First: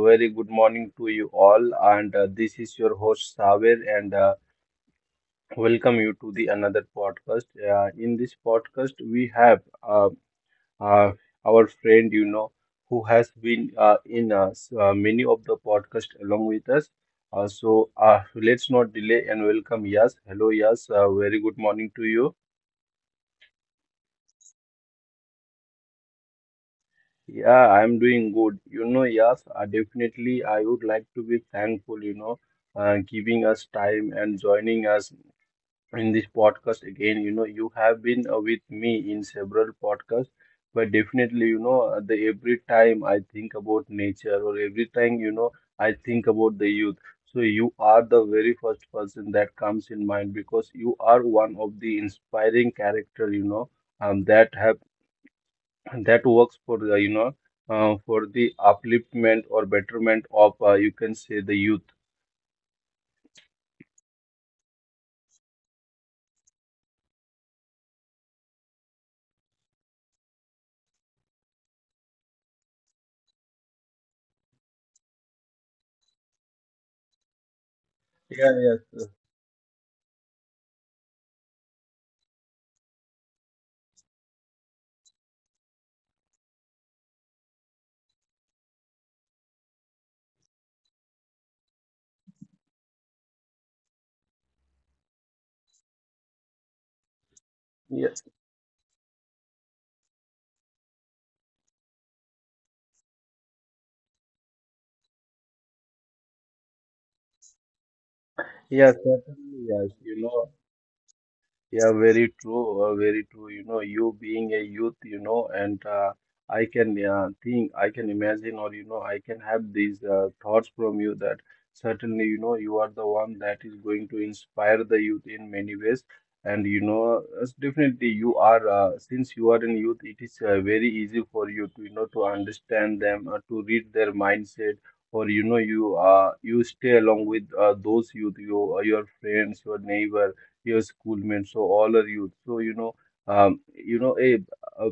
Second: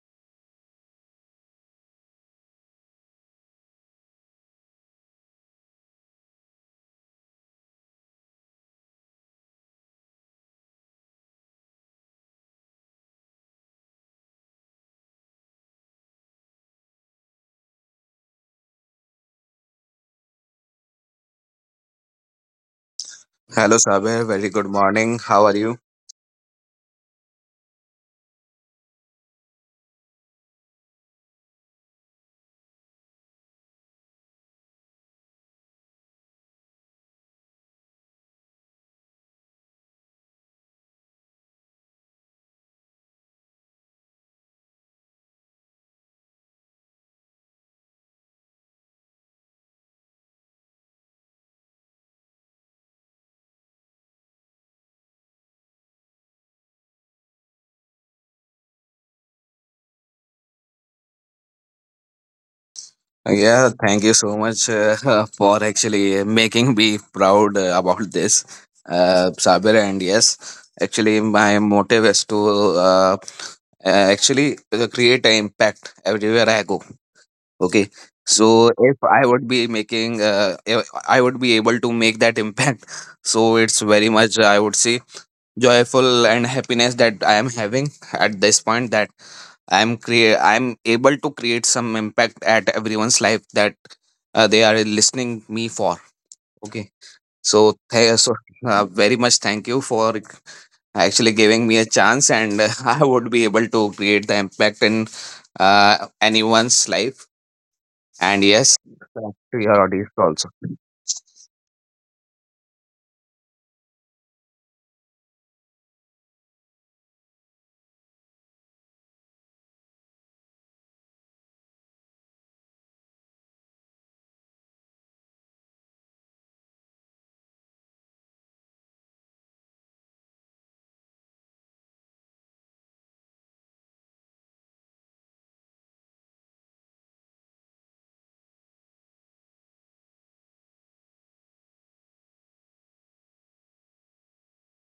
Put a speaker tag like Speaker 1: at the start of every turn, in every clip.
Speaker 1: very good morning to you all, and this is your host Saver, and welcome you to the another podcast. In this podcast, we have uh, our friend, who has been in many of the podcast along with us. Let's not delay and welcome Yas. Hello, Yas. Very good morning to you.
Speaker 2: Hello, Sabir. Very good morning. How are you?
Speaker 1: Yeah, I'm doing good. Yes, definitely. I would like to be thankful, giving us time and joining us in this podcast again. You have been with me in several podcasts, but definitely, you know, the every time I think about nature or every time, I think about the youth. So you are the very first person that comes in mind because you are one of the inspiring character, that have and that works for the, for the upliftment or betterment of, you can say, the youth.
Speaker 2: Yeah, thank you so much for actually making me proud about this, Sabir. And yes, actually, my motive is to uh, uh, actually create an impact everywhere I go. Okay.
Speaker 1: yeah
Speaker 2: So
Speaker 1: yes
Speaker 2: if
Speaker 1: yes
Speaker 2: I would be making, if I would be able to make that impact. So it's very much, I would say, joyful and happiness that I am having at this point, that I'm able to create some impact at everyone's life that they are listening me for. Okay. So
Speaker 1: Yes.
Speaker 2: very much thank you for actually giving me a chance, and I would be able to create the impact in anyone's life. And yes, to
Speaker 1: Certainly,
Speaker 2: your
Speaker 1: yes
Speaker 2: audience
Speaker 1: you
Speaker 2: also.
Speaker 1: know Yeah, very true. Very true. You being a youth, and I can think, I can imagine, or, I can have these thoughts from you that certainly, you are the one that is going to inspire the youth in many ways. And, as definitely you are, since you are in youth, it is very easy for you to, to understand them, to read their mindset, or, you stay along with those youth, you, your friends, your neighbor, your schoolmates, so all are youth. So, um, you know, a, a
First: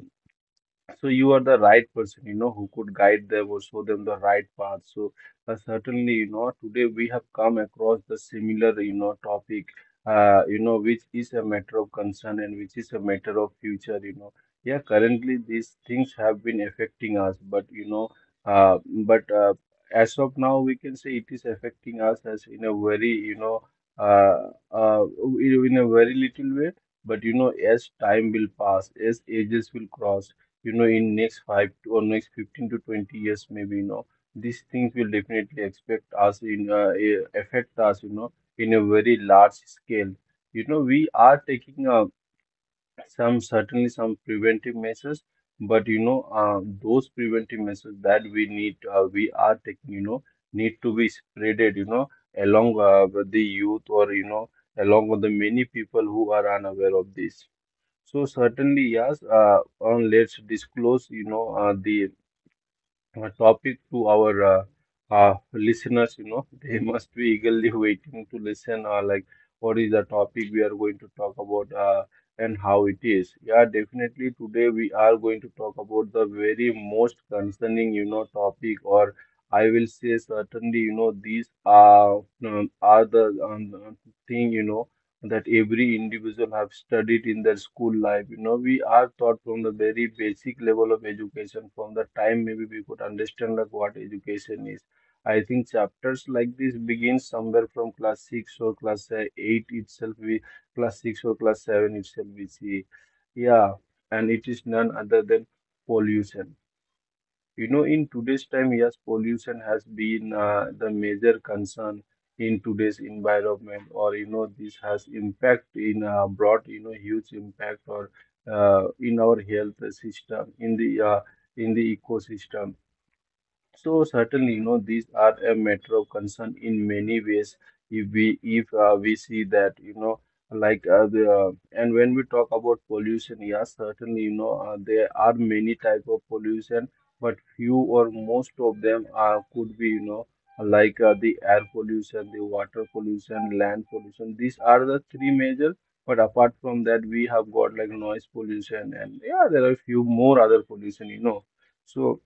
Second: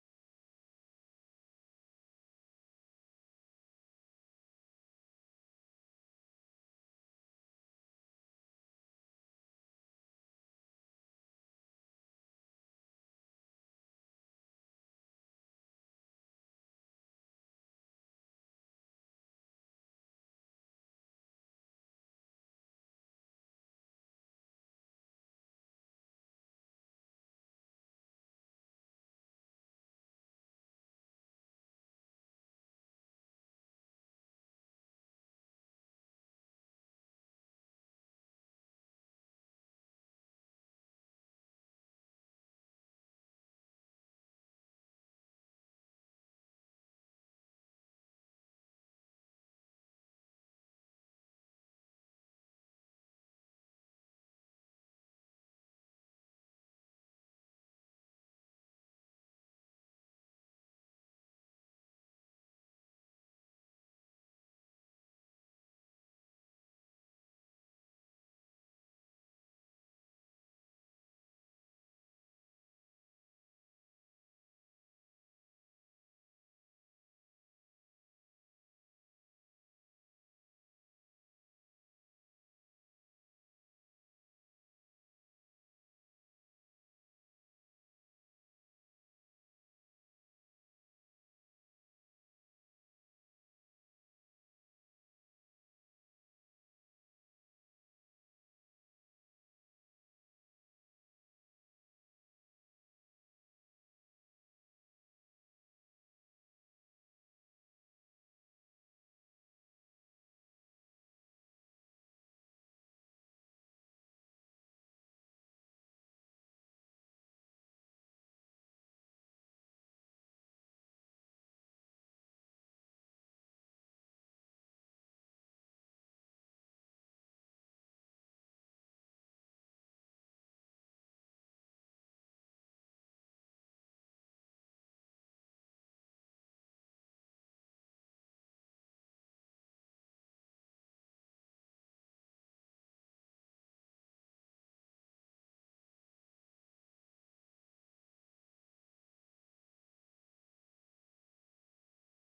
Speaker 1: so you are the right person, who could guide them or show them the right path. So certainly, today we have come across the similar, topic, which is a matter of concern and which is a matter of future. Yeah, currently these things have been affecting us, but, uh, but uh, as of now, we can say it is affecting us as in a very, uh, uh, in a very little way. But, as time will pass, as ages will cross, in next five to, or next 15 to 20 years maybe, these things will definitely expect us in, affect us, in a very large scale. We are taking some certainly some preventive measures, but, those preventive measures that we need, we are taking, need to be spreaded, along with the youth, or, along with the many people who are unaware of this. So certainly, yes. On Let's disclose, the topic to our listeners. They must be eagerly waiting to listen. Like, what is the topic we are going to talk about, and how it is? Yeah, definitely. Today we are going to talk about the very most concerning, topic, or I will say certainly, these are the thing, that every individual have studied in their school life. We are taught from the very basic level of education, from the time maybe we could understand like what education is. I think chapters like this begin somewhere from class 6 or class 8 itself, we class 6 or class 7 itself we see. Yeah. And it is none other than pollution. In today's time, yes, pollution has been the major concern in today's environment, or, this has impact in, brought, huge impact or in our health system, in the ecosystem. So certainly, these are a matter of concern in many ways. If we see that, like the and when we talk about pollution, yes, certainly, there are many type of pollution, but few or most of them are could be, like the air pollution, the water pollution, land pollution. These are the three major. But apart from that, we have got like noise pollution, and yeah, there are few more other pollution. So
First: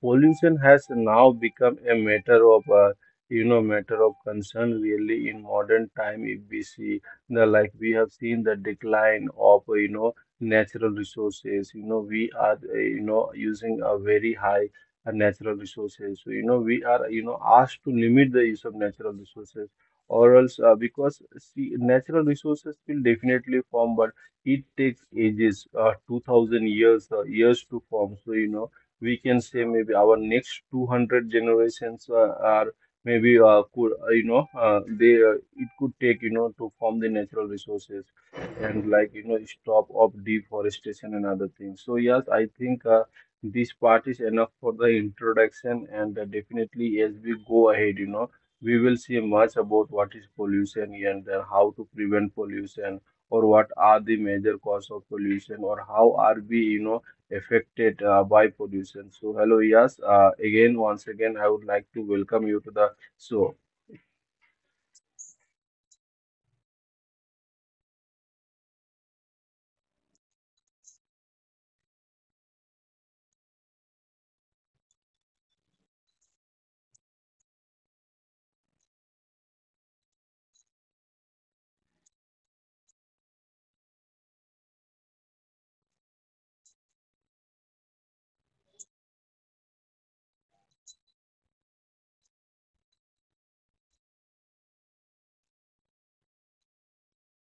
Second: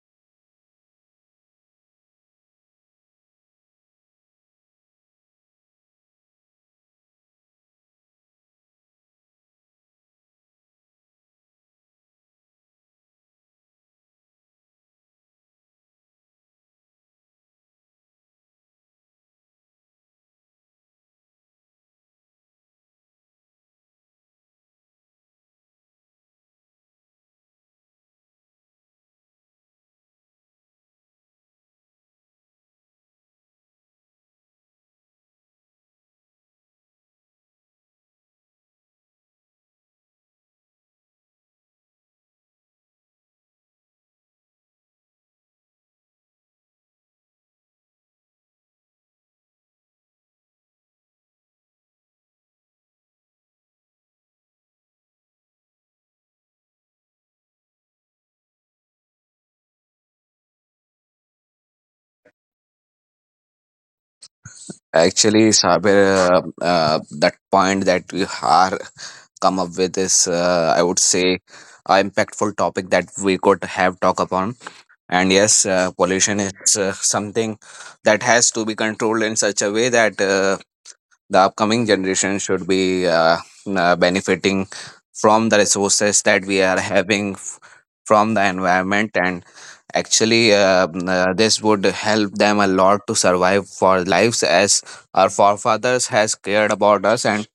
Speaker 1: pollution has now become a matter of concern, really, in modern time. If we see the, like, we have seen the decline of, natural resources. We are using a very high natural resources, so, we are, asked to limit the use of natural resources, or else because see, natural resources will definitely form, but it takes ages, 2000 years to form. So, we can say maybe our next 200 generations are maybe, could you know they it could take, to form the natural resources. And, stop of deforestation and other things. So yes, I think this part is enough for the introduction, and definitely as we go ahead, we will see much about what is pollution and then how to prevent pollution, or what are the major cause of pollution, or how are we, affected by pollution. So, hello, Yas. Again, once again, I would like to welcome you to the show.
Speaker 2: Actually, Sabir, that point that we are come up with is, I would say, a impactful topic that we could have talk upon. And yes, pollution is something that has to be controlled in such a way that the upcoming generation should be benefiting from the resources that we are having from the environment. And actually, this would help them a lot to survive for lives, as our forefathers has cared about us, and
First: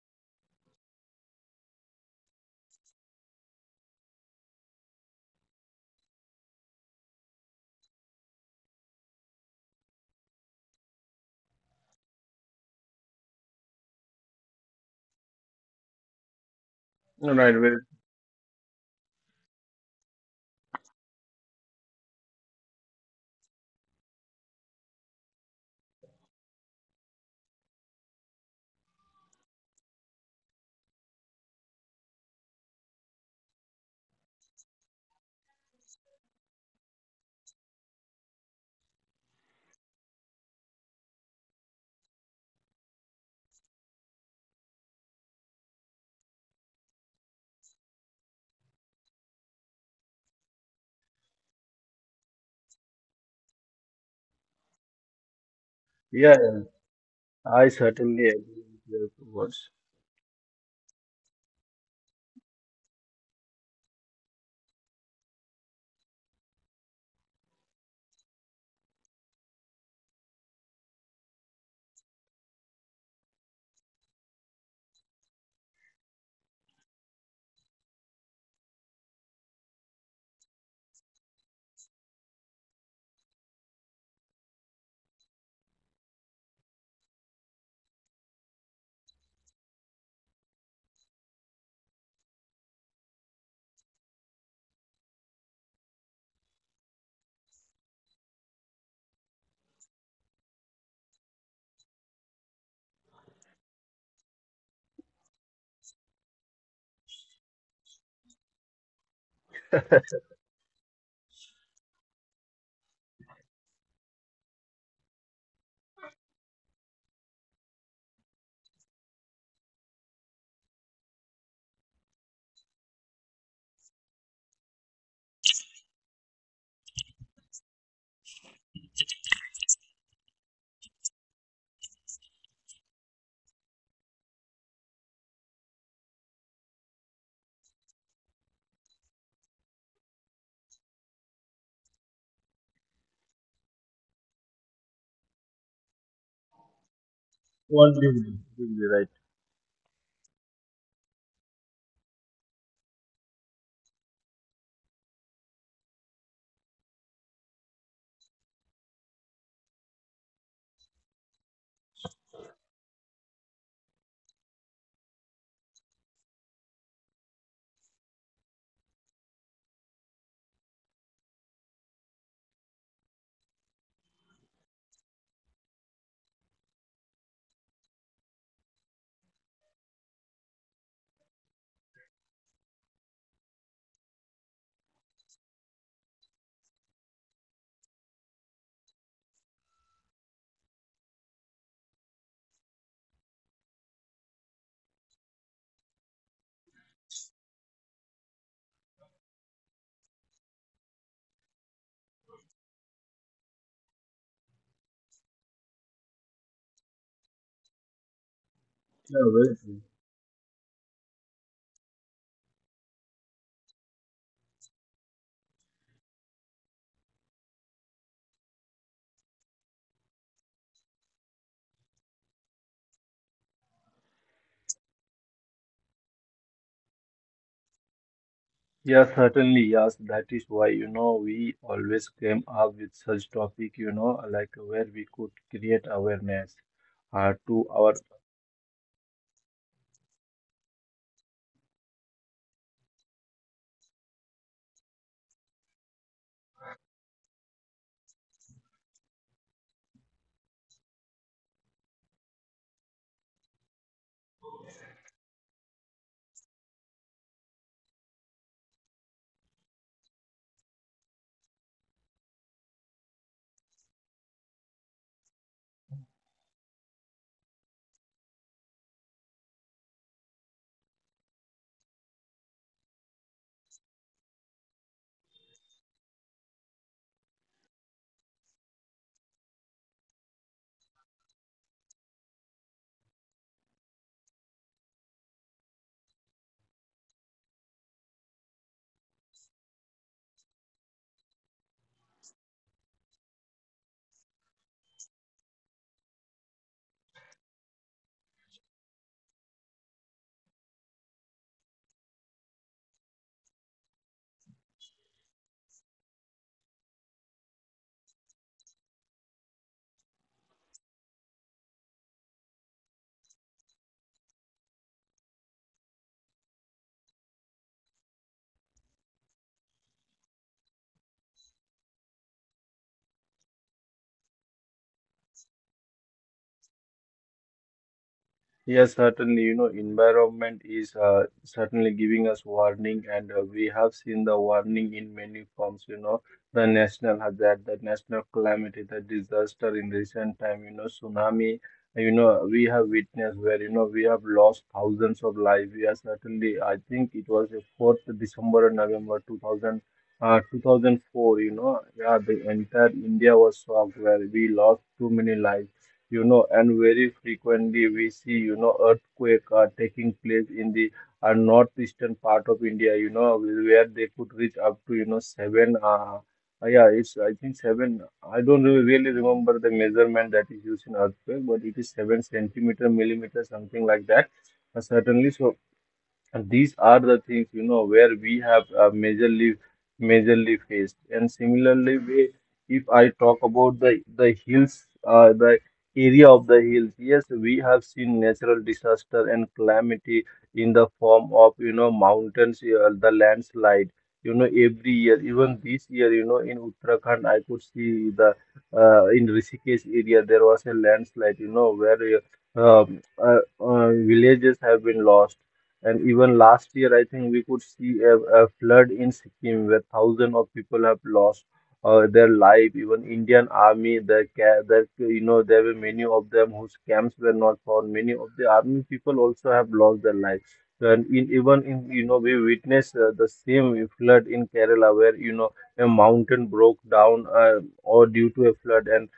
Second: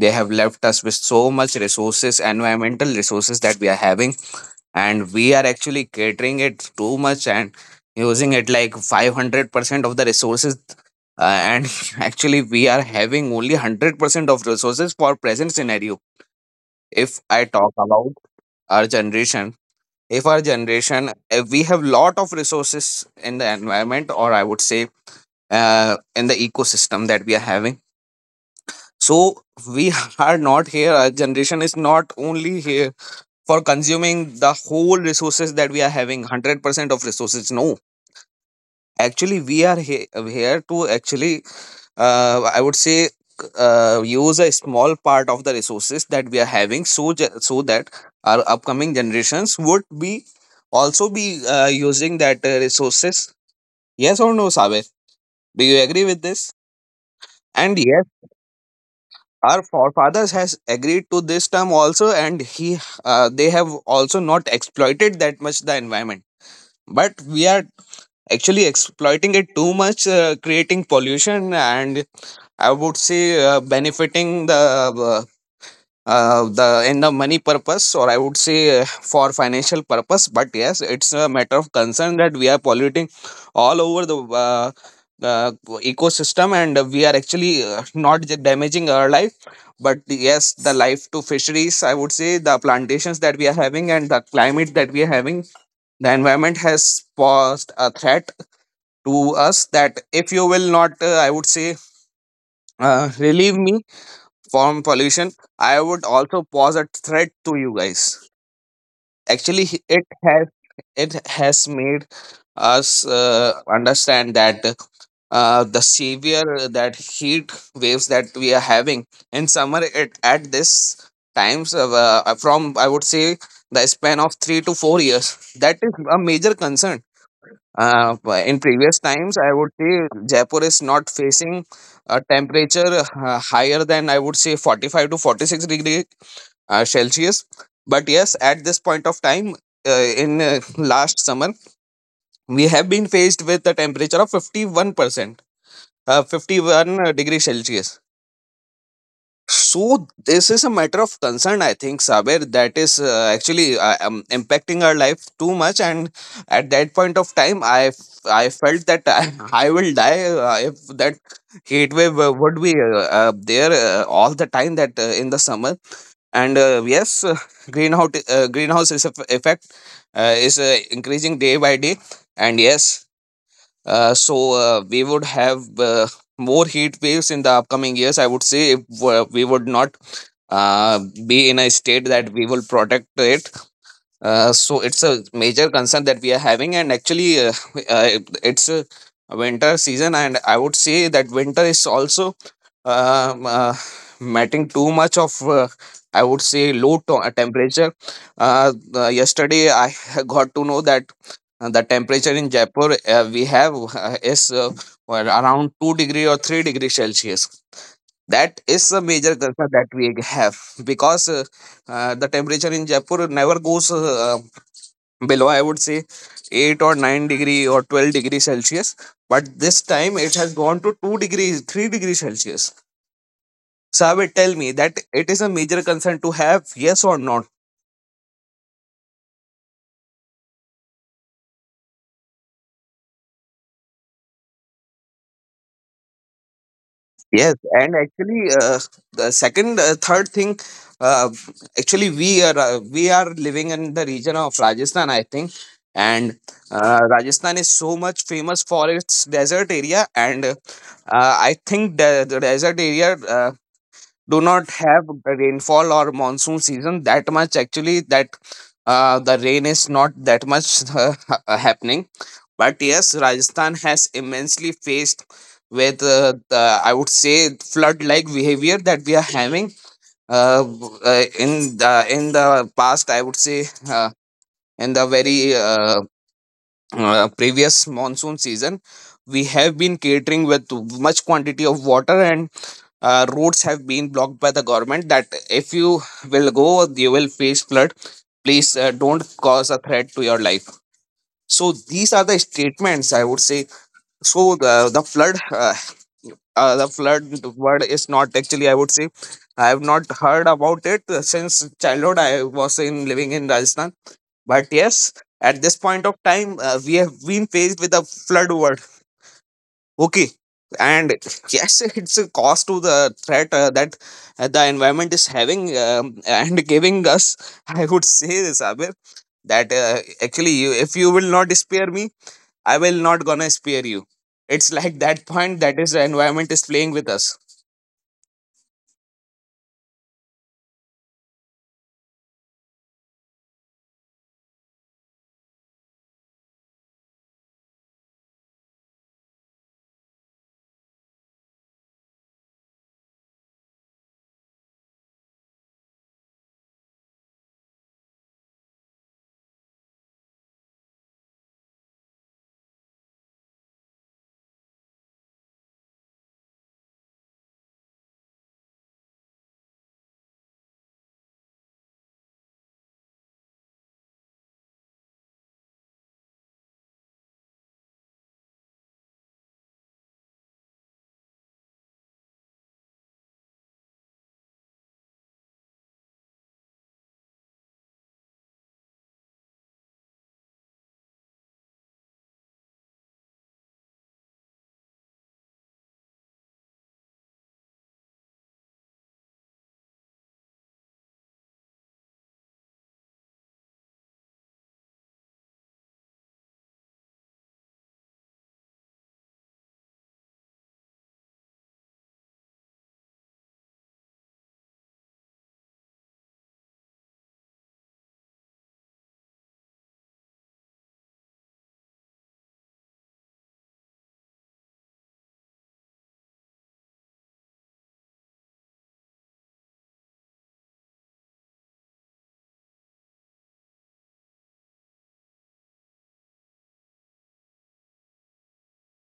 Speaker 2: they have left us with so much resources, environmental resources that we are having. And we are actually catering it too much and using it like 500% of the resources, and actually we are having only 100% of resources for present scenario, if
Speaker 1: All
Speaker 2: I
Speaker 1: right,
Speaker 2: talk
Speaker 1: well,
Speaker 2: about our generation. If we have lot of resources in the environment, or I would say in the ecosystem that we are having. So we are not here, our generation is not only here for consuming the whole resources that we are having, 100% of resources. No, actually we are here to actually I would say use a small part of the resources that we are having, so that our upcoming generations would be also be using that resources. Yes or no, Saber? Do you agree with
Speaker 1: yeah,
Speaker 2: this?
Speaker 1: I
Speaker 2: And yes,
Speaker 1: certainly agree with your
Speaker 2: our
Speaker 1: words.
Speaker 2: forefathers has agreed to this term also, and he they have also not exploited that much the environment. But we are actually exploiting it too much, creating pollution, and I would say benefiting the in the money purpose, or I would say for financial purpose. But yes, it's a matter of concern that we are polluting all over the uh, ecosystem, and we are actually not damaging our life, but yes, the life to fisheries, I would say, the plantations that we are having, and the climate that we are having. The environment has posed a threat to us that if you will not, I would say, relieve me from pollution, I would also pose a threat to you guys. Actually, it has made us understand that the severe that heat waves that we are having in summer, at this times from, I would say, the span of 3 to 4 years, that is a major concern. But in previous times, I would say Jaipur is not facing a temperature higher than, I would say, 45 to 46 degree Celsius. But yes, at this point of time, in last summer, we have been faced with a temperature of 51%, 51 degree
Speaker 1: One
Speaker 2: Celsius.
Speaker 1: degree, degree, right?
Speaker 2: So this is a matter of concern, I think, Saber, that is actually impacting our life too much. And at that point of time, I felt that I, I will die if that heat wave would be there all the time, that in the summer. And yes, greenhouse is effect is increasing day by day. And yes, so we would have more heat waves in the upcoming years, I would say, if we would not uh, be in a state that we will protect it. So it's a major concern that we are having. And actually, it's a winter season, and I would say that winter is also um, uh, matting too much of, I would say, low temperature. Yesterday, I got to know that the temperature in Jaipur, we have is, well, around 2 degree or 3-degree Celsius. That is a
Speaker 1: Yeah,
Speaker 2: major
Speaker 1: very
Speaker 2: concern
Speaker 1: true.
Speaker 2: that we have, because the temperature in Jaipur never goes below, I would say, 8 or 9 degree or 12-degree Celsius, but this time it has gone to 2 degree, 3-degree Celsius. So I will tell me that it is a major concern to have, yes or not?
Speaker 1: Yeah, certainly, yes. That is why, we always came up with such topic, like where we could create awareness
Speaker 2: Yes,
Speaker 1: to our—
Speaker 2: and actually, the second, third thing, uh, actually, we are living in the region of Rajasthan, I think. And Rajasthan is so much famous for its desert area, and I think the desert area do not have the rainfall or monsoon season that much. Actually, that the rain is not that much happening. But yes, Rajasthan has immensely faced with, the, I would say, flood-like behavior that we are having, in the past. I would say in the very previous monsoon season, we have been catering with much quantity of water. And roads have been blocked by the government, that if you will go, you will face flood. Please, don't cause a threat to your life. So these are the statements, I would say. So the flood word is not, actually, I would say, I have not heard about it since childhood. I was in living in Rajasthan. But yes, at this point of time, we have been faced with the flood word. Okay. And yes, it's a cost to the threat, that the environment is having, and giving us. I would say, Sabir, that actually, if you will not spare me, I will not gonna spare you. It's like that point, that is, the environment is playing with us.
Speaker 1: Yes, certainly, environment is certainly giving us warning, and we have seen the warning in many forms, the national hazard, the national calamity, the disaster in recent time, tsunami, we have witnessed where, we have lost thousands of lives. We are certainly, I think it was the 4th December or November 2000, 2004, yeah, the entire India was shocked where we lost too many lives. And very frequently we see, earthquake are taking place in the northeastern part of India, where they could reach up to, yeah, it's, I think seven, I don't really remember the measurement that is used in earthquake, but it is seven centimeter, millimeter, something like that. Certainly, so, and these are the things, where we have majorly faced. And similarly, we, if I talk about the hills, the area of the hills. Yes, we have seen natural disaster and calamity in the form of, mountains, the landslide. Every year, even this year, in Uttarakhand, I could see the in Rishikesh area, there was a landslide, where villages have been lost. And even last year, I think we could see a flood in Sikkim, where thousands of people have lost their life. Even Indian army, their, their, there were many of them whose camps were not found. Many of the army people also have lost their lives. And in, even in, we witnessed the same flood in Kerala, where, a mountain broke down or due to a flood, and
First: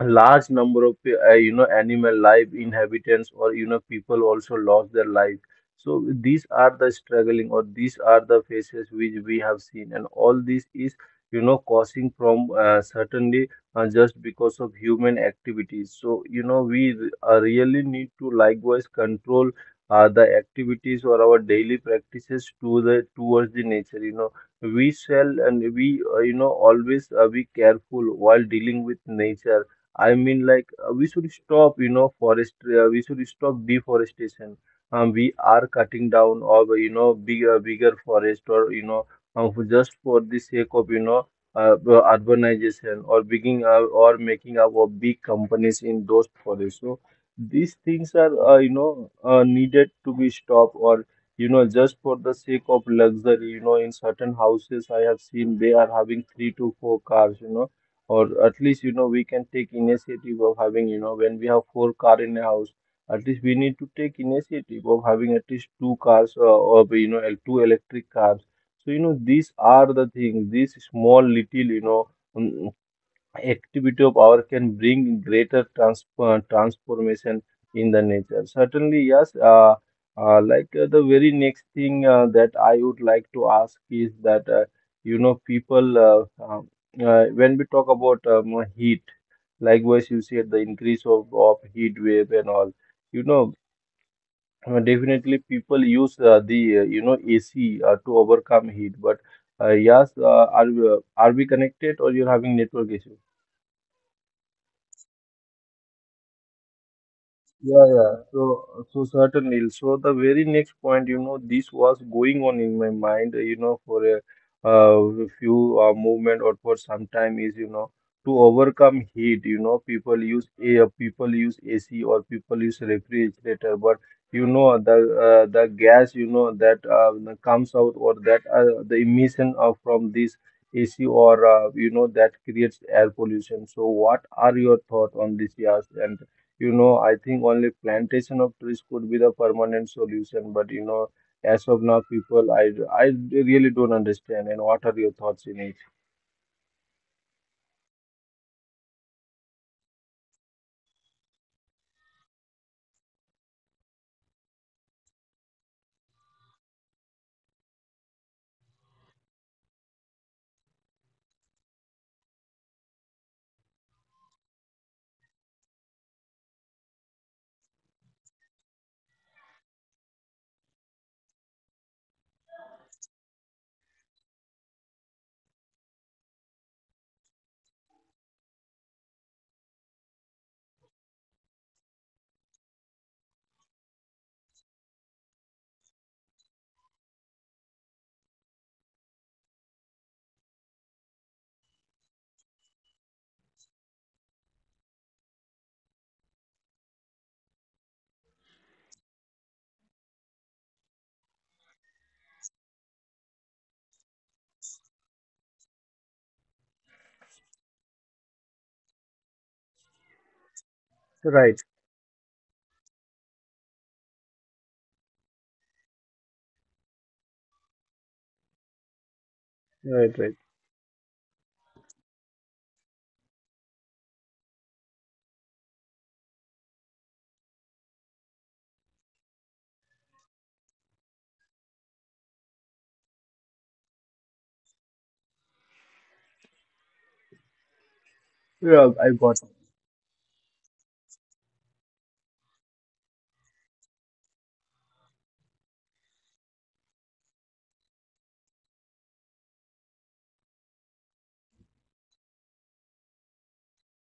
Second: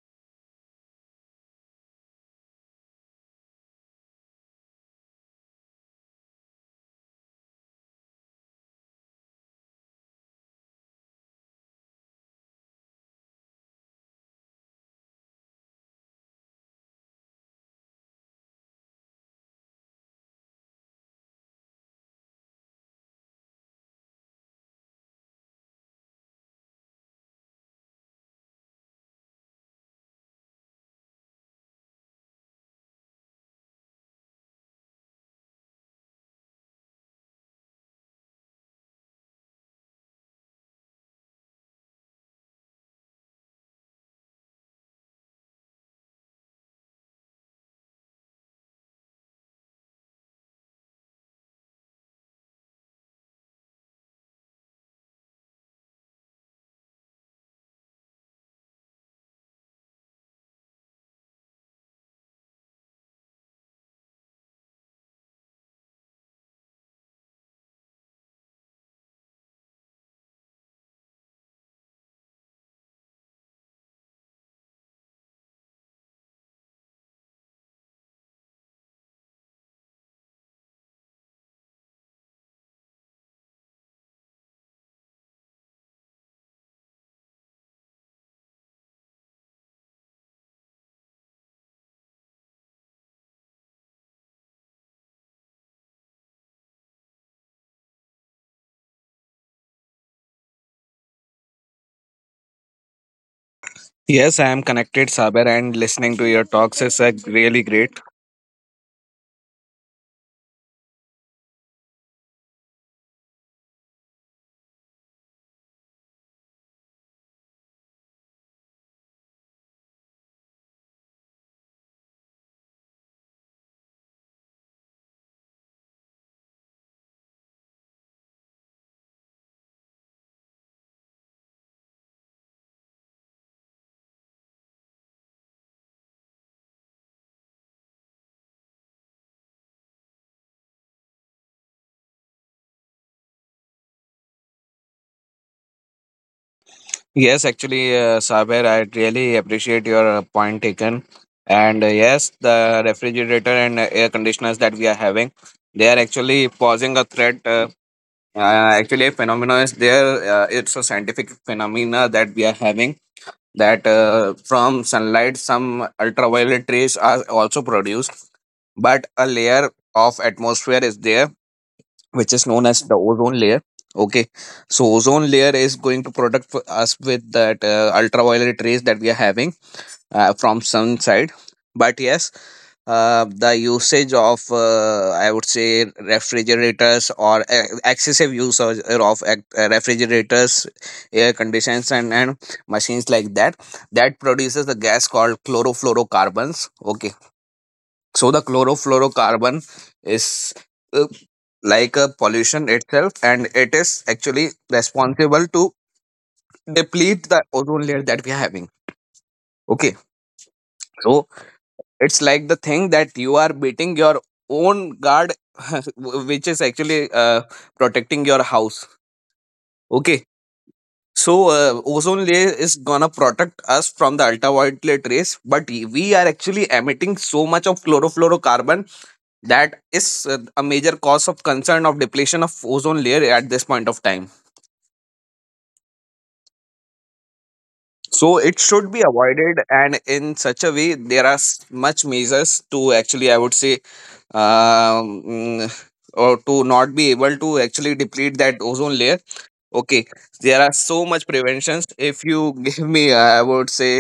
Speaker 1: a large number of, animal life, inhabitants, or, people also lost their life. So these are the struggling, or these are the faces which we have seen, and all this is, causing from certainly just because of human activities. So, we really need to likewise control the activities or our daily practices to the towards the nature. We shall, and we, always be careful while dealing with nature. I mean, like, we should stop, forest, we should stop deforestation. We are cutting down of, bigger, bigger forest, or, just for the sake of, urbanization, or being, or making up of big companies in those forests. So these things are, needed to be stopped or just for the sake of luxury, you know, in certain houses I have seen they are having three to four cars, you know, or at least, you know, we can take initiative of having, you know, when we have four car in a house, at least we need to take initiative of having at least two cars, or you know two electric cars. So you know these are the things, these small little, you know, mm, activity of our can bring greater transformation in the nature. Certainly, yes. Like, the very next thing that I would like to ask is that, you know, people, when we talk about heat, likewise you said the increase of heat wave and all. You know, definitely people use the you know AC, to overcome heat, but yes, are we connected or you're having network issue?
Speaker 2: Yes, I am connected, Saber, and listening to your talks is really
Speaker 1: Yeah,
Speaker 2: great.
Speaker 1: yeah. So certainly. So the very next point, you know, this was going on in my mind, you know, for a few movement or for some time is, you know, to overcome heat. You know, people use air, people use AC, or people use refrigerator. But you know, the gas, you know, that comes out or that the emission from this AC or you know that creates air pollution. So, what are your thoughts on this, Yas? And you know, I think only plantation of trees could be the permanent solution. But you know, as of now, people, I really don't understand. And what are your thoughts in it?
Speaker 2: Yes, actually, Saber, I really appreciate your point taken. And yes, the refrigerator and air conditioners that we are having, they are actually posing a threat. Uh, Actually, a phenomena is there. It's a scientific phenomena that we are having, that from sunlight, some ultraviolet rays are also produced. But a layer of atmosphere is there, which is known as the ozone layer. Okay. So ozone layer is going to protect for us with that ultraviolet rays that we are having, from sun side. But yes, the usage of, I would say, refrigerators, or excessive use of refrigerators, air conditions, and machines like that, that produces the gas called chlorofluorocarbons. Okay. So the chlorofluorocarbon is, uh, like, a pollution itself, and it is actually responsible to deplete the ozone layer that we are having. Okay, so
Speaker 1: Right,
Speaker 2: it's like the thing that you are beating your own guard, which is actually protecting your house.
Speaker 1: right,
Speaker 2: Okay,
Speaker 1: right.
Speaker 2: so ozone layer is gonna protect us from the ultraviolet rays, but we are actually emitting so much of chlorofluorocarbon, that is a major cause of concern of depletion of ozone layer at this point of time. So it
Speaker 1: Yeah,
Speaker 2: should be
Speaker 1: I got it.
Speaker 2: avoided, and in such a way, there are much measures to actually, I would say, um, mm, or to not be able to actually deplete that ozone layer. Okay, there are so much preventions. If you give me, I would say,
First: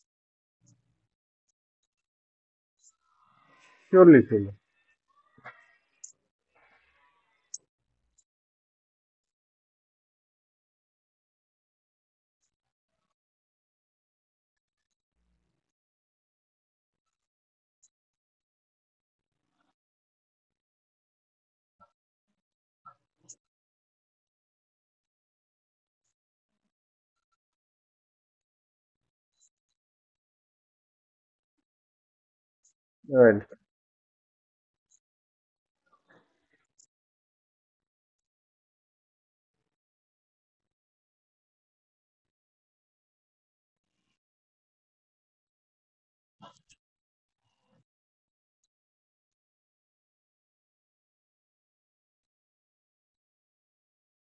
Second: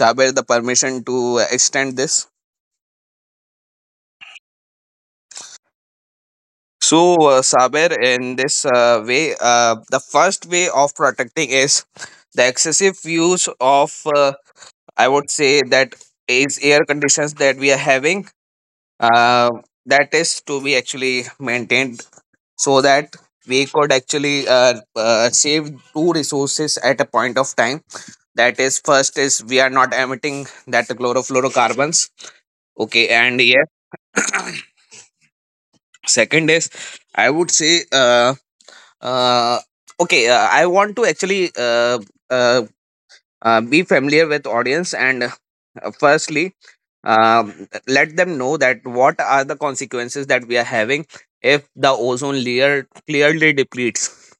Speaker 2: Saber, the permission to extend this.
Speaker 1: Surely, surely.
Speaker 2: So, Saber, in this way, the first way of protecting is the excessive use of, I would say, that is air conditions that we are having. Uh, that is to be actually maintained, so that we could actually save two resources at a point of time. That is, first is we are not emitting that chlorofluorocarbons. Okay, and
Speaker 1: Right.
Speaker 2: yeah, second is, I would say. Uh okay I want to actually uh, be familiar with audience and firstly let them know that what are the consequences that we are having if the ozone layer clearly depletes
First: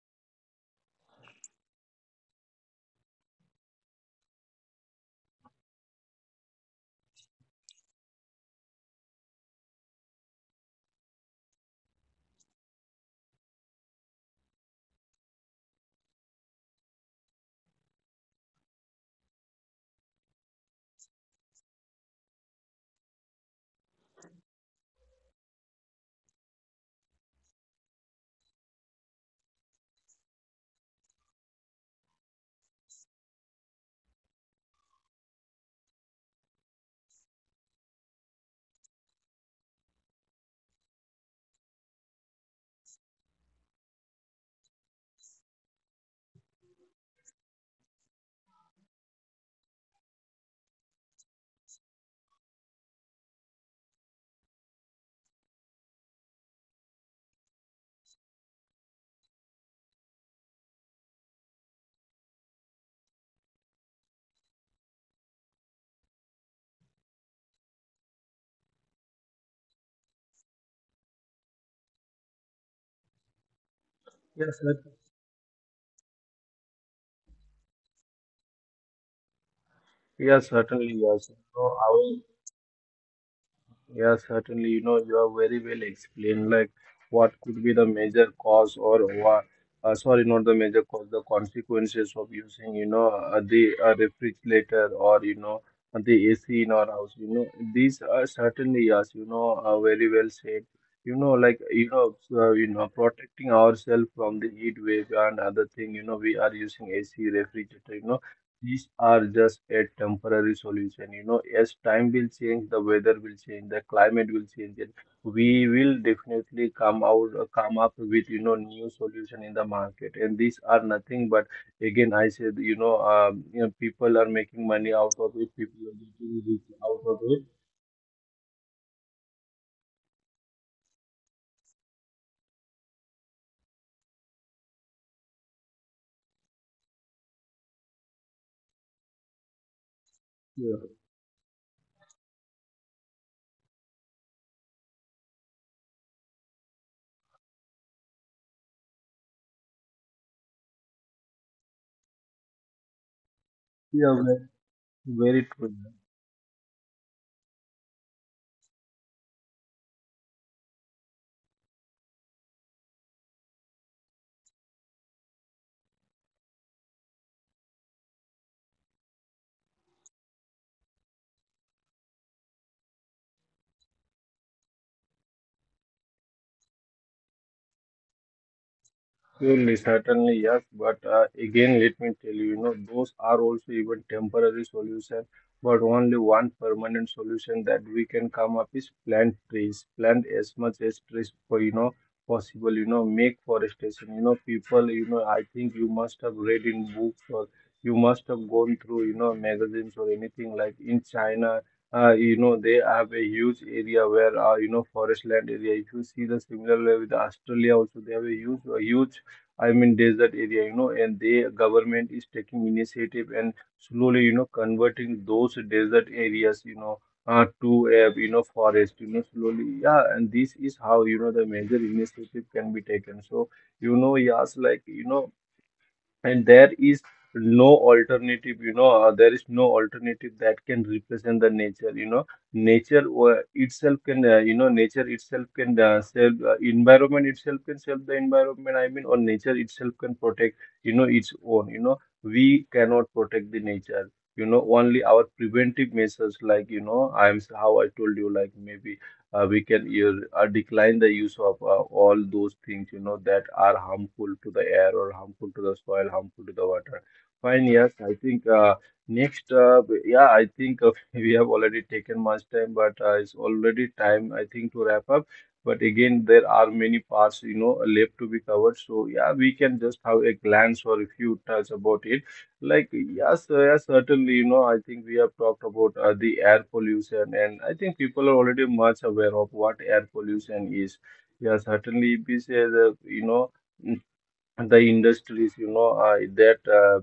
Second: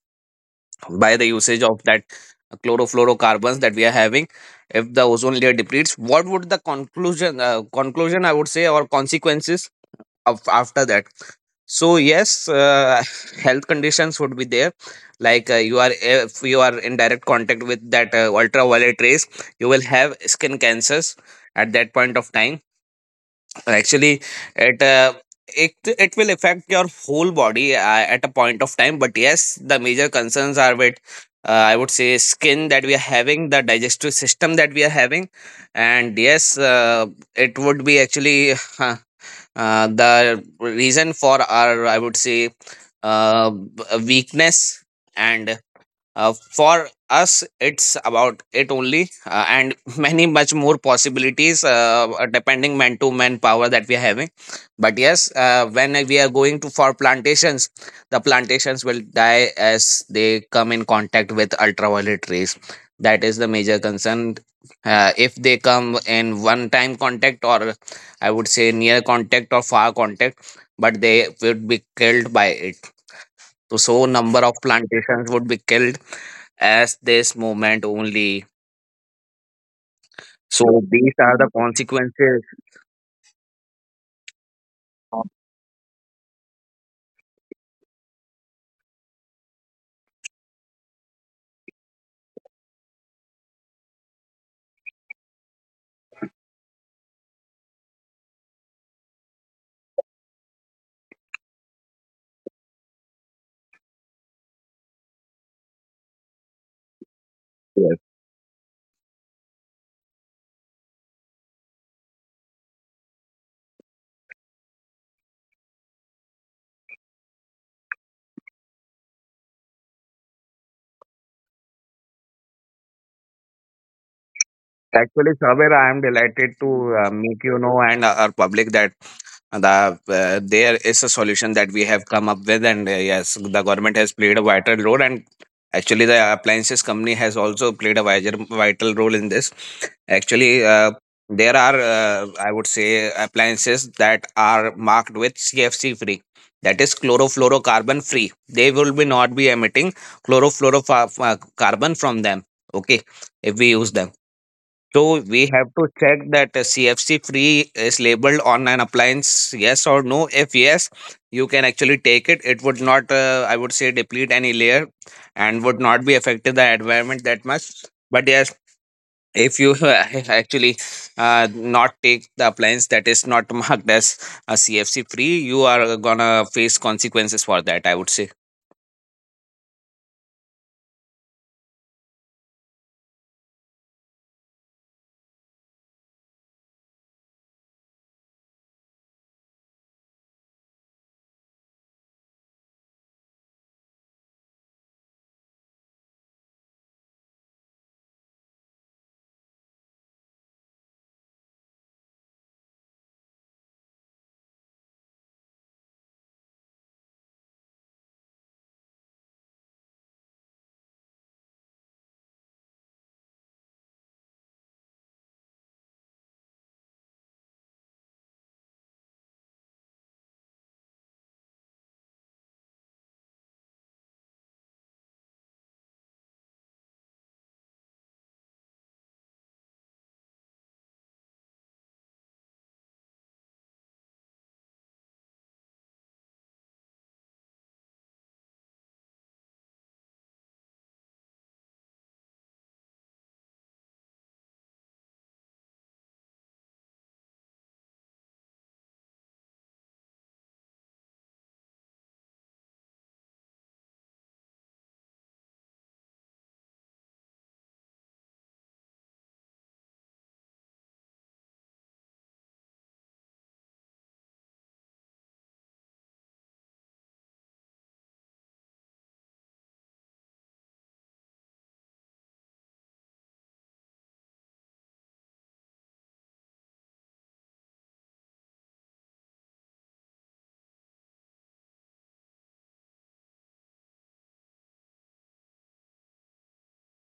Speaker 2: by the usage of that chlorofluorocarbons that we are having. If the ozone layer depletes, what would the conclusion I would say, or consequences of after that. So yes, health conditions would be there. Like you are, if you are in direct contact with that ultraviolet rays, you will have skin cancers at that point of time. Actually, it uh, it will affect your whole body at a point of time. But yes, the major concerns are with. I would say skin that we are having, the digestive system that we are having, and yes, it would be actually the reason for our, I would say, weakness, and for us it's about it only, and many much more possibilities depending man to man power that we are having. But yes, when we are going to for plantations, the plantations will die as they come in contact with ultraviolet rays. That is the major concern. If they come in one time contact, or I would say near contact or far contact, but they would be killed by it. So number of
Speaker 1: Yes, sir.
Speaker 2: plantations would be killed as this movement only.
Speaker 1: Yes,
Speaker 2: So
Speaker 1: certainly,
Speaker 2: these
Speaker 1: yes.
Speaker 2: are the
Speaker 1: So I will.
Speaker 2: consequences.
Speaker 1: Yeah, certainly. You know, you are very well explained, like what could be the major cause or what, sorry, not the major cause, the consequences of using, you know, the refrigerator or, you know, the AC in our house. You know, these are certainly, yes, you know, very well said. You know, like, you know, protecting ourselves from the heat wave and other thing, you know, we are using AC refrigerator, you know, these are just a temporary solution. You know, as time will change, the weather will change, the climate will change, and we will definitely come up with you know new solution in the market. And these are nothing but again, I said you know people are making money out
Speaker 2: Actually,
Speaker 1: of it.
Speaker 2: Saber, I
Speaker 1: People are
Speaker 2: am
Speaker 1: getting
Speaker 2: delighted
Speaker 1: rich
Speaker 2: to
Speaker 1: out of
Speaker 2: make
Speaker 1: it.
Speaker 2: you know and our public that there is a solution that we have come up with, and yes, the government has played a vital role, and actually, the appliances company has also played a vital role in this. Actually,
Speaker 1: Yeah,
Speaker 2: there are I would say appliances that are marked with CFC free. That is chlorofluorocarbon free. They will be not be emitting chlorofluorocarbon from them. Okay, if we use them.
Speaker 1: yeah,
Speaker 2: So we
Speaker 1: very
Speaker 2: have
Speaker 1: true.
Speaker 2: to check that CFC free is labeled on an appliance, yes or no. If yes, you can actually take it. It would not, I would say, deplete any layer, and would not be affecting the environment that much. But yes, if you actually not take the appliance that is not marked as a CFC free, you are gonna face consequences for that. I would say.
Speaker 1: Surely, certainly, yes. But again, let me tell you, you know, those are also even temporary solution. But only one permanent solution that we can come up is plant trees. Plant as much as trees for, you know, possible. You know, make forestation. You know, people. You know, I think you must have read in books or you must have gone through, you know, magazines or anything like in China. You know, they have a huge area where, you know, forest land area. If you see the similar way with Australia, also they have a huge, I'm in desert area, you know, and the government is taking initiative and slowly, you know, converting those desert areas, you know, to a, you know, forest, you know, slowly. Yeah, and this is how, you know, the major initiative can be taken. So, you know, yes, like, you know, and there is no alternative, you know, there is no alternative that can represent the nature, you know. Nature itself can, you know, nature itself can, save, environment itself can save the environment, I mean, or nature itself can protect, you know, its own, you know. We cannot protect the nature, you know, only our preventive measures like, you know, I'm how I told you, like maybe, we can use, decline the use of, all those things, you know, that are harmful to the air or harmful to the soil, harmful to the water. Fine, yes, I think, next yeah, I think, we have already taken much time, but it's already time, I think, to wrap up. But again, there are many parts, you know, left to be covered, so yeah, we can just have a glance or a few touch about it. Like, yes, yes, certainly, you know, I think we have talked about, the air pollution, and I think people are already much aware of what air pollution is. Yeah, certainly, if we say that, you know, the industries, you know, uh, that uh,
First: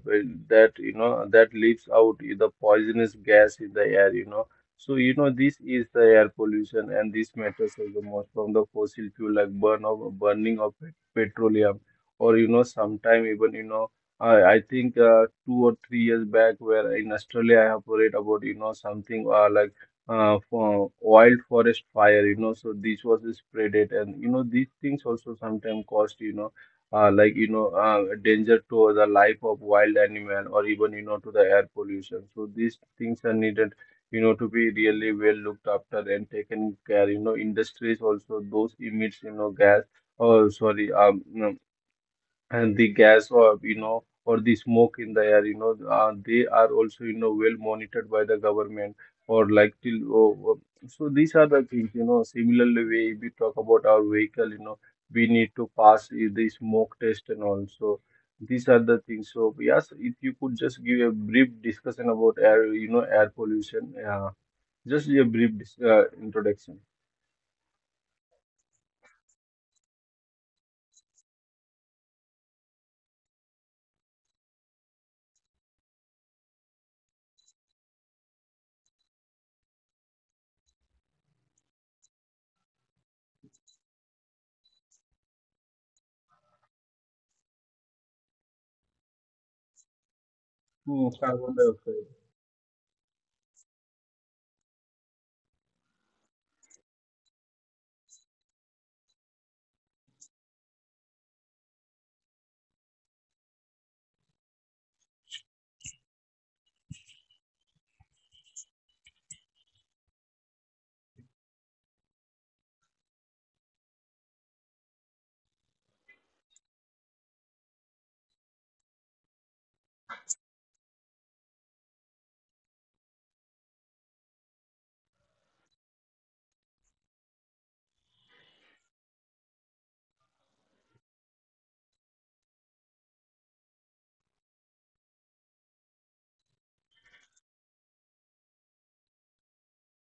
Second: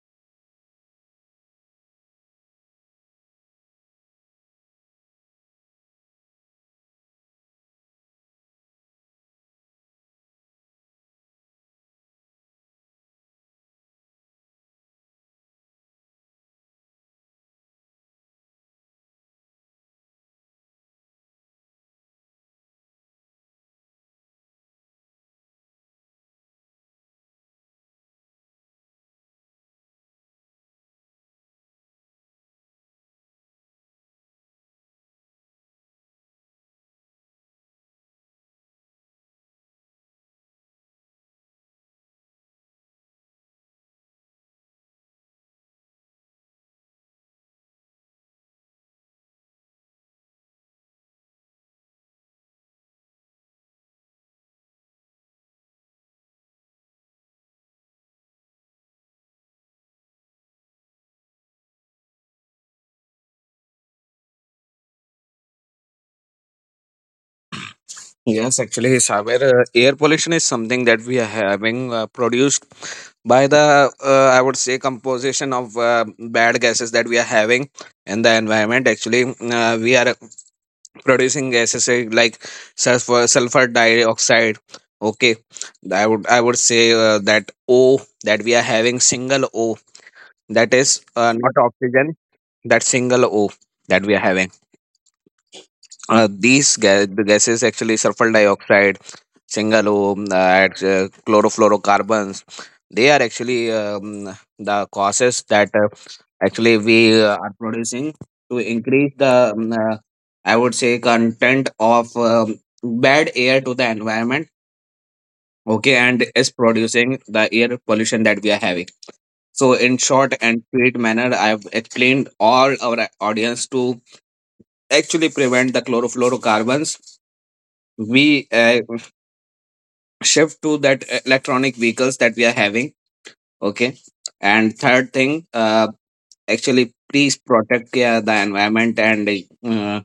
Speaker 1: that you know that leaves out the poisonous gas in the air, you know, so you know this is the air pollution, and this matters as the most from the fossil fuel, like burning of petroleum, or you know sometime even you know I think, 2 or 3 years back, where in Australia I have read about, you know, something, like, for wild forest fire, you know, so this was spreaded, and you know these things also sometimes cost, you know, danger to the life of wild animal or even, you know, to the air pollution. So these things are needed, you know, to be really well looked after and taken care, you know. Industries also, those emits, you know, gas, or sorry, and the gas, or you know, or the smoke in the air, you know, they are also, you know, well monitored by the government, or like till oh, oh. So these are the things, you know, similarly way if we talk about our vehicle, you know, we need to pass the smoke test, and also these are the things. So yes, if you could just give a brief discussion about air, you know, air pollution, just a brief introduction.
Speaker 2: Yes, actually, Saber, air pollution is something that we are having produced by the, I would say, composition of bad gases that we are having in the environment. Actually, we are producing gases like sulfur, sulfur dioxide. Okay, I would say that O that we are having, single O, that is
Speaker 1: Hmm,
Speaker 2: not
Speaker 1: carbon dioxide.
Speaker 2: oxygen, that single O that we are having. The gases, actually sulfur dioxide, Singalom, chlorofluorocarbons, they are actually the causes that actually we are producing, to increase the I would say content of bad air to the environment. Okay, and is producing the air pollution that we are having. So, in short and sweet manner, I have explained all our audience to actually prevent the chlorofluorocarbons. We shift to that electronic vehicles that we are having, okay, and third thing, actually please protect the environment, and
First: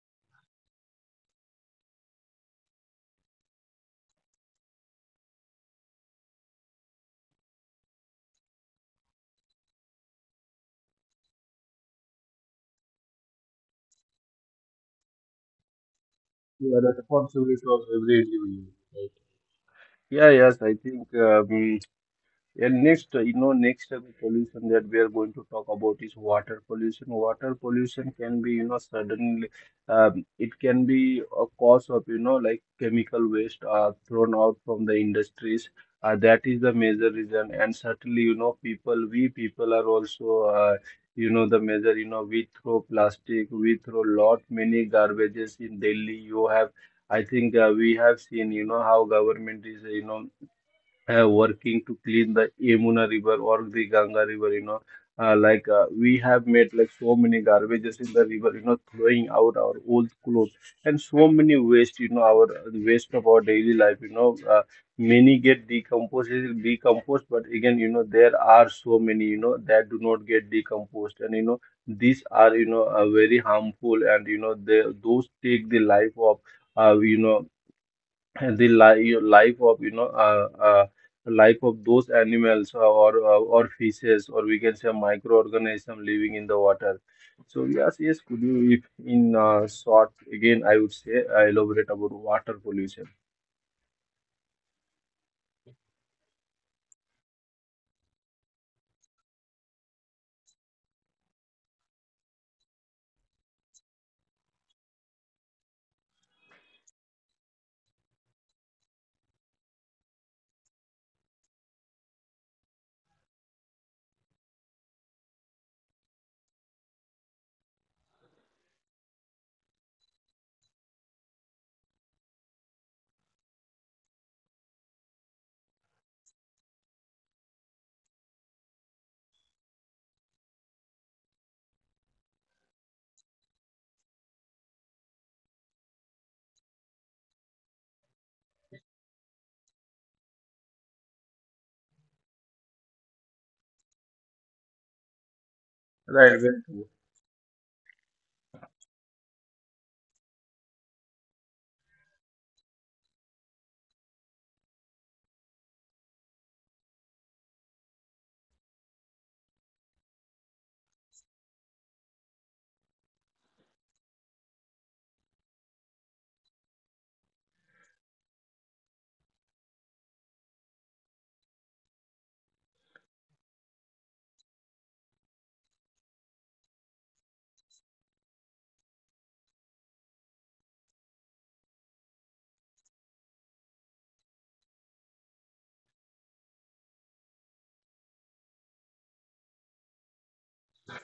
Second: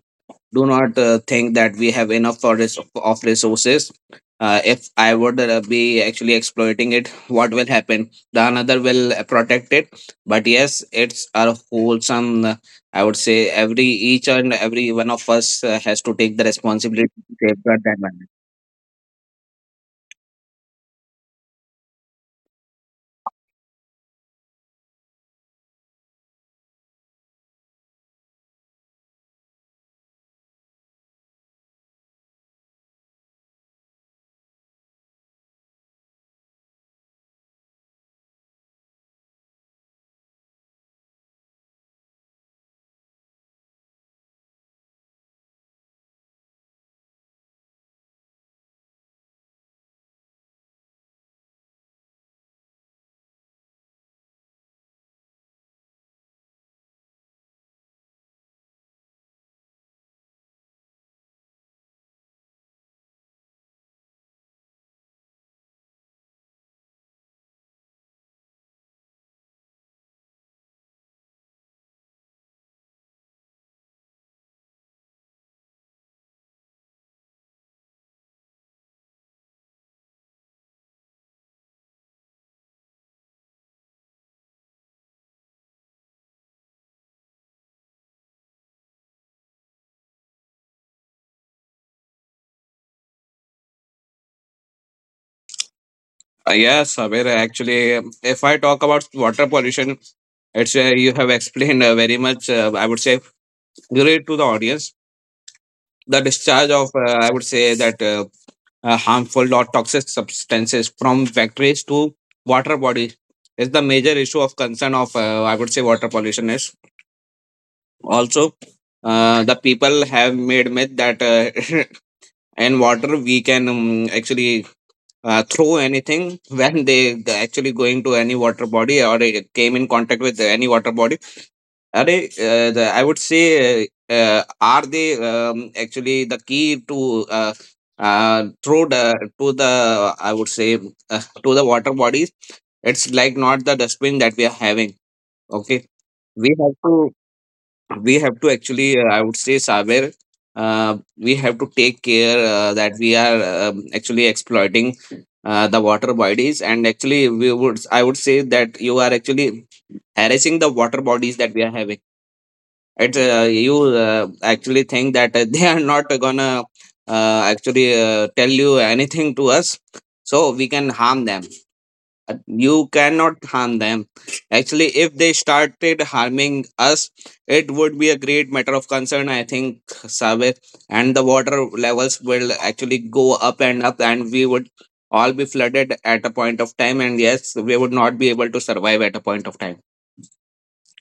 Speaker 2: do not think that we have enough of resources. If I would be actually exploiting it, what will happen, the another will protect it. But yes, it's a wholesome, I would say, every each and every one of us has to take the
Speaker 1: We are
Speaker 2: responsibility to
Speaker 1: responsible for
Speaker 2: safeguard the
Speaker 1: every
Speaker 2: environment.
Speaker 1: individual. Right? Yeah, yes, I think, and next, pollution that we are going to talk about is water pollution. Water pollution can be, you know, suddenly, it can be a cause of, you know, like chemical waste thrown out from the industries. That is the major reason, and certainly, you know, people, we people are also, you know, the major, you know, we throw plastic, we throw lot many garbages in Delhi. You have, I think, we have seen, you know, how government is, you know, working to clean the Yamuna River or the Ganga River, you know. Like, we have made like so many garbages in the river, you know, throwing out our old clothes and so many waste, you know, our waste of our daily life, you know, many get decomposed, decomposed, but again, you know, there are so many, you know, that do not get decomposed, and you know, these are, you know, very harmful, and you know, they those take the life of, you know, and the life of, you know, life of those animals or or fishes, or we can say microorganism living in the water. So yes, yes, could you, if in, short, again I would say, elaborate about water pollution.
Speaker 2: Yes, Sabir. Actually, if I talk about water pollution, it's you have explained very much. I would say great to the audience. The discharge of I would say that harmful or toxic substances from factories to water bodies is the major issue of concern of, I would say, water pollution is also. The people have made myth that in water we can actually throw anything when they actually going to any water body, or they came in contact with any water body. Are the, I would say, are they actually the key to through the to the, I would say, to the water bodies? It's like not the dustbin that we are having. Okay,
Speaker 1: Right.
Speaker 2: we have
Speaker 1: Well,
Speaker 2: to we have to actually, I would say, Saber. We have to take care that we are, actually exploiting the water bodies, and actually we would, I would say, that you are actually harassing the water bodies that we are having. It's you actually think that they are not gonna actually tell you anything to us, so we can harm them. Uh, you cannot harm them. Actually, if they started harming us, it would be a great matter of concern, I think, Sabir, and the water levels will actually go up and up, and we would all be flooded at a point of time, and yes, we would not be able to survive at a point of time.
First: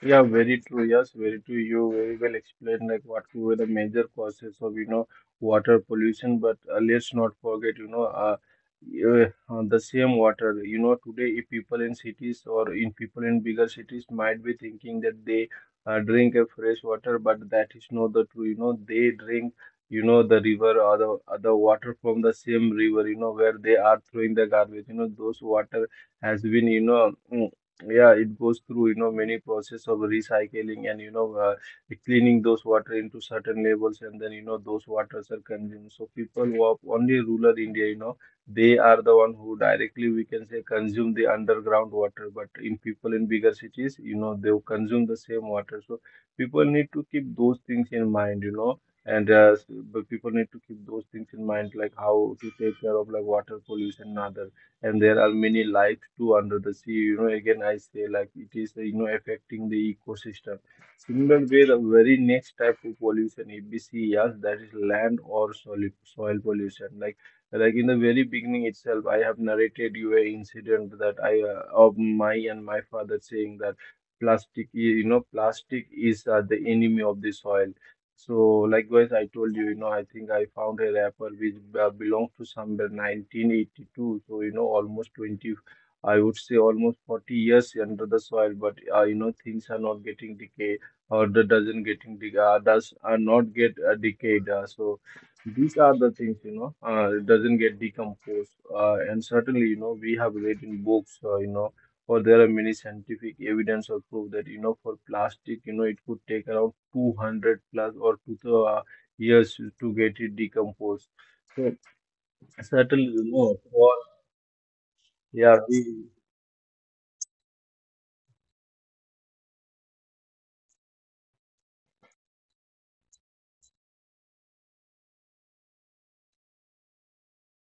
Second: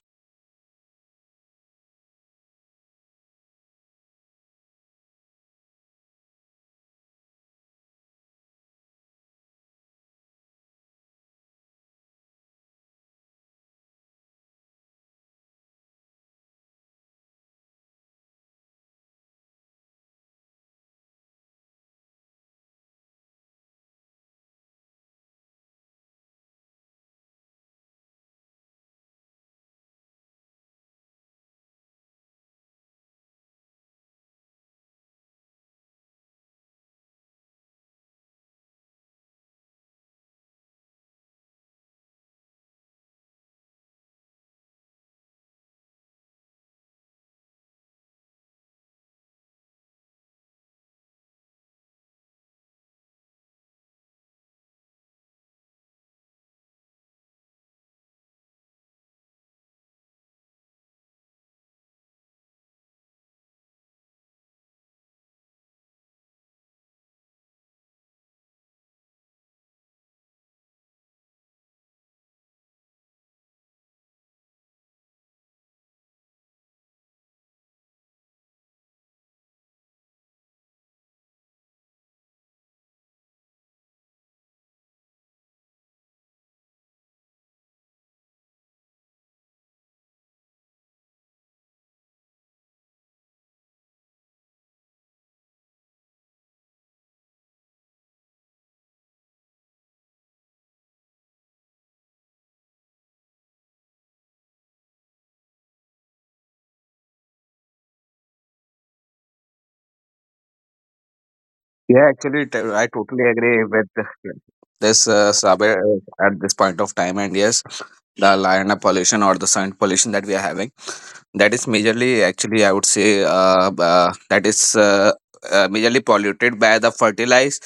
Speaker 1: yeah, very true. Yes, very true. You very well explained like what were the major causes of, you know, water pollution. But let's not forget, you know, the same water. You know today, if people in cities or in people in bigger cities might be thinking that they, drink a fresh water, but that is not the true. You know they drink, you know, the river or the other water from the same river. You know where they are throwing the garbage. You know those water has been, you know. Yeah, it goes through, you know, many process of recycling and, you know, cleaning those water into certain levels, and then, you know, those waters are consumed. So people who are only rural India, you know, they are the one who directly, we can say, consume the underground water. But in people in bigger cities, you know, they consume the same water. So people need to keep those things in mind, you know, but people need to keep those things in mind, like how to take care of like water pollution and other. And there are many lives too under the sea. You know, again, I say like it is, you know, affecting the ecosystem. Similar way, the very next type of pollution, if we see, yes, that is land or soil pollution. Like in the very beginning itself, I have narrated you a incident that I of my and my father saying that plastic, I- you know, plastic is the enemy of the soil. So likewise, I told you, I think I found a rapper which belongs to somewhere 1982. So, almost 20, I would say almost 40 years under the soil. But, things are not getting decay or the doesn't getting de does are not get decayed. So these are the things, it doesn't get decomposed. And certainly, we have read in books, or there are many scientific evidence or proof that for plastic it could take around 200 plus or years to get it decomposed. So.
Speaker 2: Yeah, actually, I
Speaker 1: Certainly,
Speaker 2: totally agree with
Speaker 1: for.
Speaker 2: this,
Speaker 1: Yeah,
Speaker 2: Saber,
Speaker 1: we.
Speaker 2: at this point of time. And yes, the lineup pollution or the sound pollution that we are having, that is majorly, actually, I would say, that is majorly polluted by the fertilize,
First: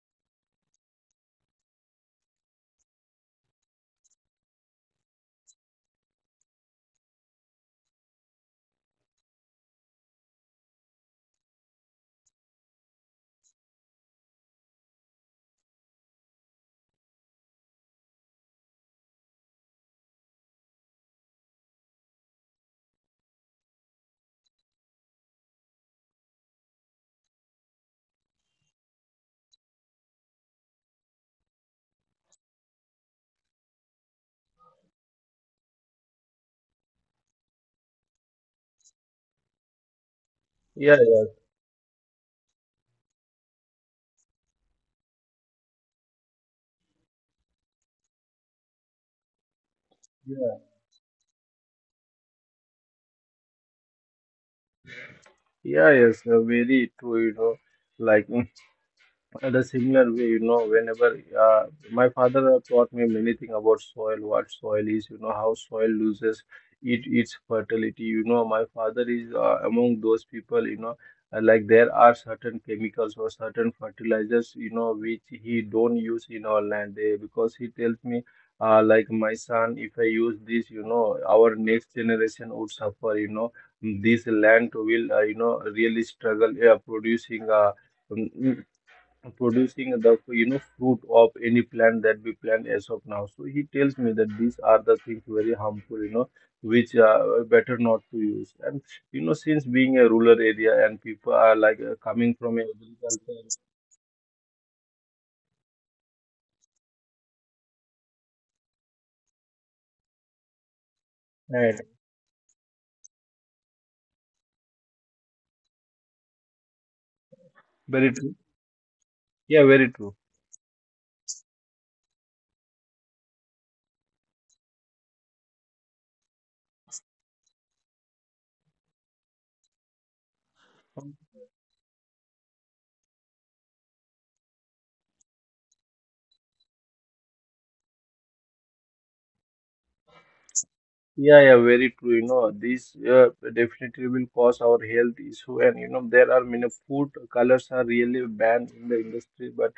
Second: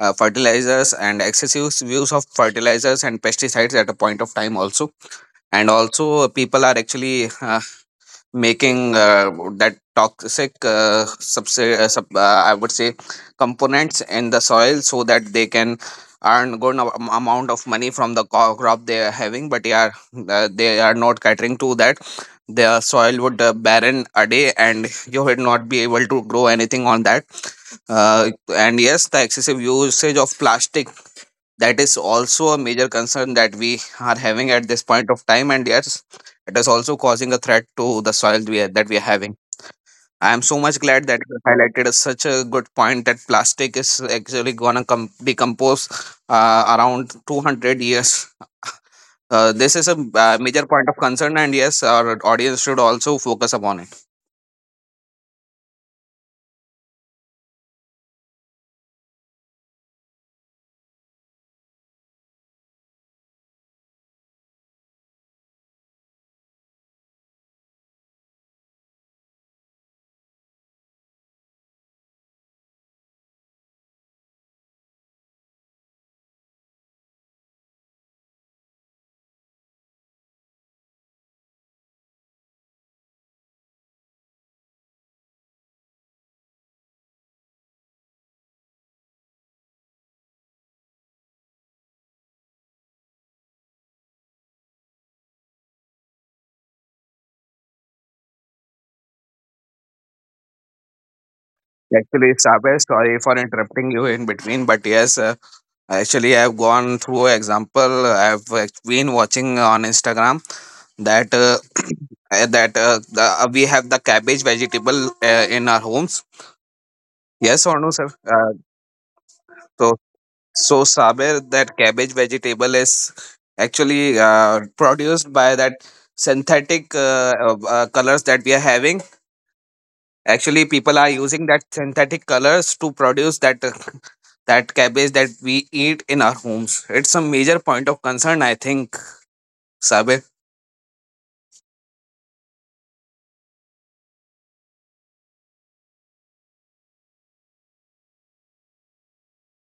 Speaker 2: uh, fertilizers and excessive use of fertilizers and pesticides at a point of time also. And also, people are actually making that toxic I would say components in the soil so that they can earn good, no, amount of money from the crop they are having. But yeah, they are not catering to that. The soil would barren a day, and you would not be able to grow anything on that. And yes, the excessive usage of plastic, that is also a major concern that we are having at this point of time. And yes, it is also causing a threat to the soil that we are having. I am so much
Speaker 1: Yeah,
Speaker 2: glad that you highlighted a, such a good point that plastic is actually gonna decompose around 200 years. This is a
Speaker 1: yeah, yeah,
Speaker 2: major point of concern, and yes, our audience should also focus upon it.
Speaker 1: yeah, yes, very true, like. At a similar way, whenever my father taught me many things about soil, what soil is, how soil loses its fertility. My father is among those people, like there are certain chemicals or certain fertilizers, which he don't use in our land because he tells me, like my son, if I use this, our next generation would suffer, this land will, really struggle producing. Producing the fruit of any plant that we plant as of now. So he tells me that these are the things very harmful, which are better not to use. And since being a rural area and people are like
Speaker 2: Actually,
Speaker 1: coming from
Speaker 2: Sabes, sorry for
Speaker 1: agriculture.
Speaker 2: interrupting you in between, but yes, actually, I've gone through example. I've been watching on Instagram that
Speaker 1: And
Speaker 2: we have the cabbage vegetable in our homes. Yes or no, sir?
Speaker 1: very true. Yeah, very
Speaker 2: So,
Speaker 1: true.
Speaker 2: so Saber, that cabbage vegetable is actually produced by that synthetic colors that we are having. Actually, people are using that synthetic colors to produce that that cabbage that we eat in our homes. It's a major point of concern, I think. Sabir?
Speaker 1: Yeah, yeah, very true, these definitely will cause our health issue. And there are many food colors are really banned in the industry, but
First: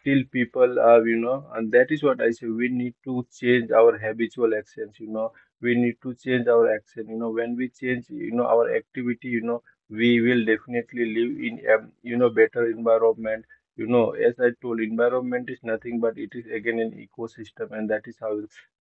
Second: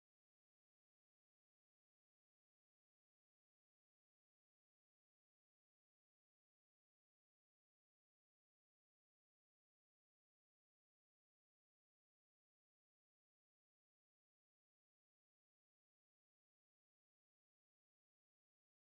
Speaker 1: still people are, and that is what I say. We need to change our habitual actions. We need to change our action. When we change, our activity, we will definitely live in a better environment. As I told, environment is nothing but it is again an ecosystem, and that is how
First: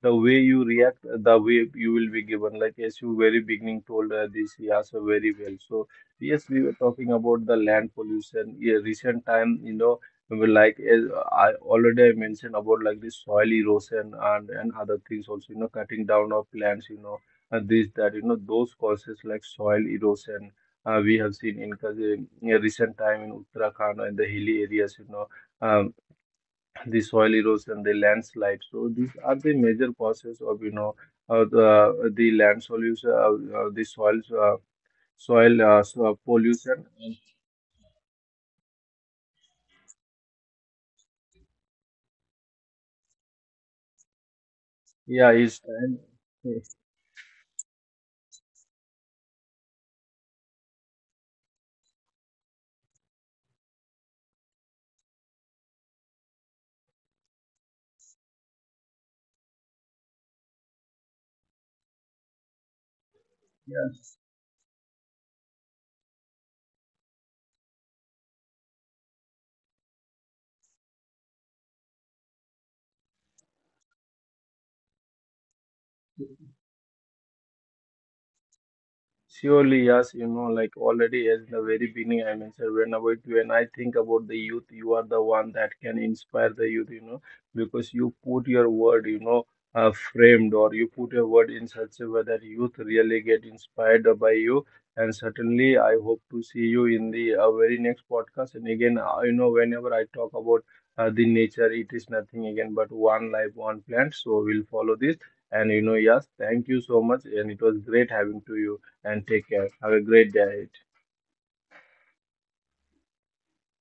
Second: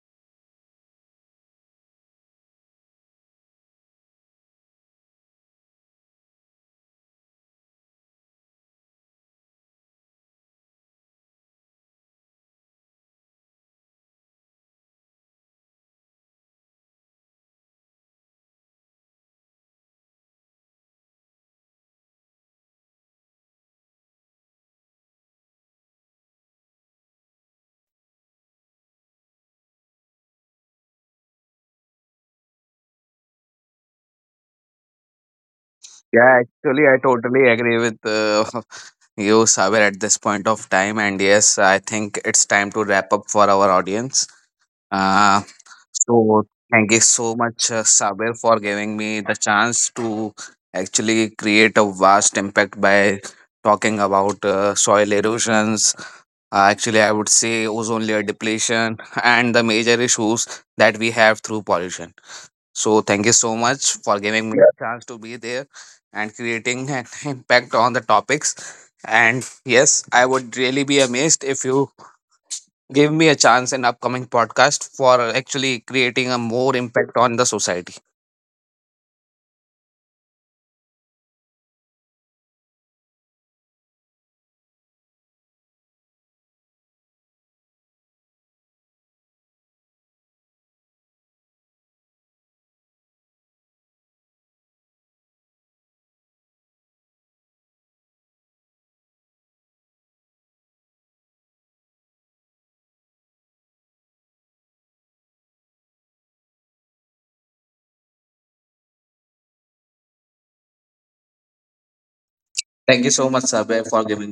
Speaker 1: the way you react, the way you will be given. Like as you very beginning told this, yeah, so very well. So yes, we were talking about the land pollution. Yeah, recent time, well, like as I already I mentioned about like the soil erosion and other things also, cutting down of plants, and this that those causes like soil erosion. We have seen in cause in a recent time in Uttarakhand and the hilly areas, um, the soil erosion, the landslide. So these are the major causes of, the land solution, the soils soil
Speaker 2: Yeah,
Speaker 1: so
Speaker 2: actually, I
Speaker 1: pollution.
Speaker 2: totally agree with you, Sabir, at this point of time. And yes, I think it's time to wrap up for our audience. Uh,
Speaker 1: Yeah, it's time.
Speaker 2: so, thank you so much, Sabir, for giving me the chance to actually create a vast impact by talking about soil erosions. Actually, I would say ozone layer depletion and the major issues that we have through pollution. So thank you so much for
Speaker 1: Yeah.
Speaker 2: giving me, yeah, a chance to be there and creating an impact on the topics. And yes, I would really be amazed if you give me a chance in upcoming podcast for actually creating a more impact on the society.
Speaker 1: Surely, yes, like already as in the very beginning, I mentioned whenever when I think about the youth, you are the one that can inspire the youth, because you put your word, framed or you put your word in such a way that youth really get inspired by you. And certainly, I hope to see you in the very next podcast. And again, whenever I talk about the nature, it is nothing again but one life, one plant. So we'll follow this. And yes, thank you so much. And it was great having to you and take care. Have a great day.
Speaker 2: Thank you so much, Sabe, for giving me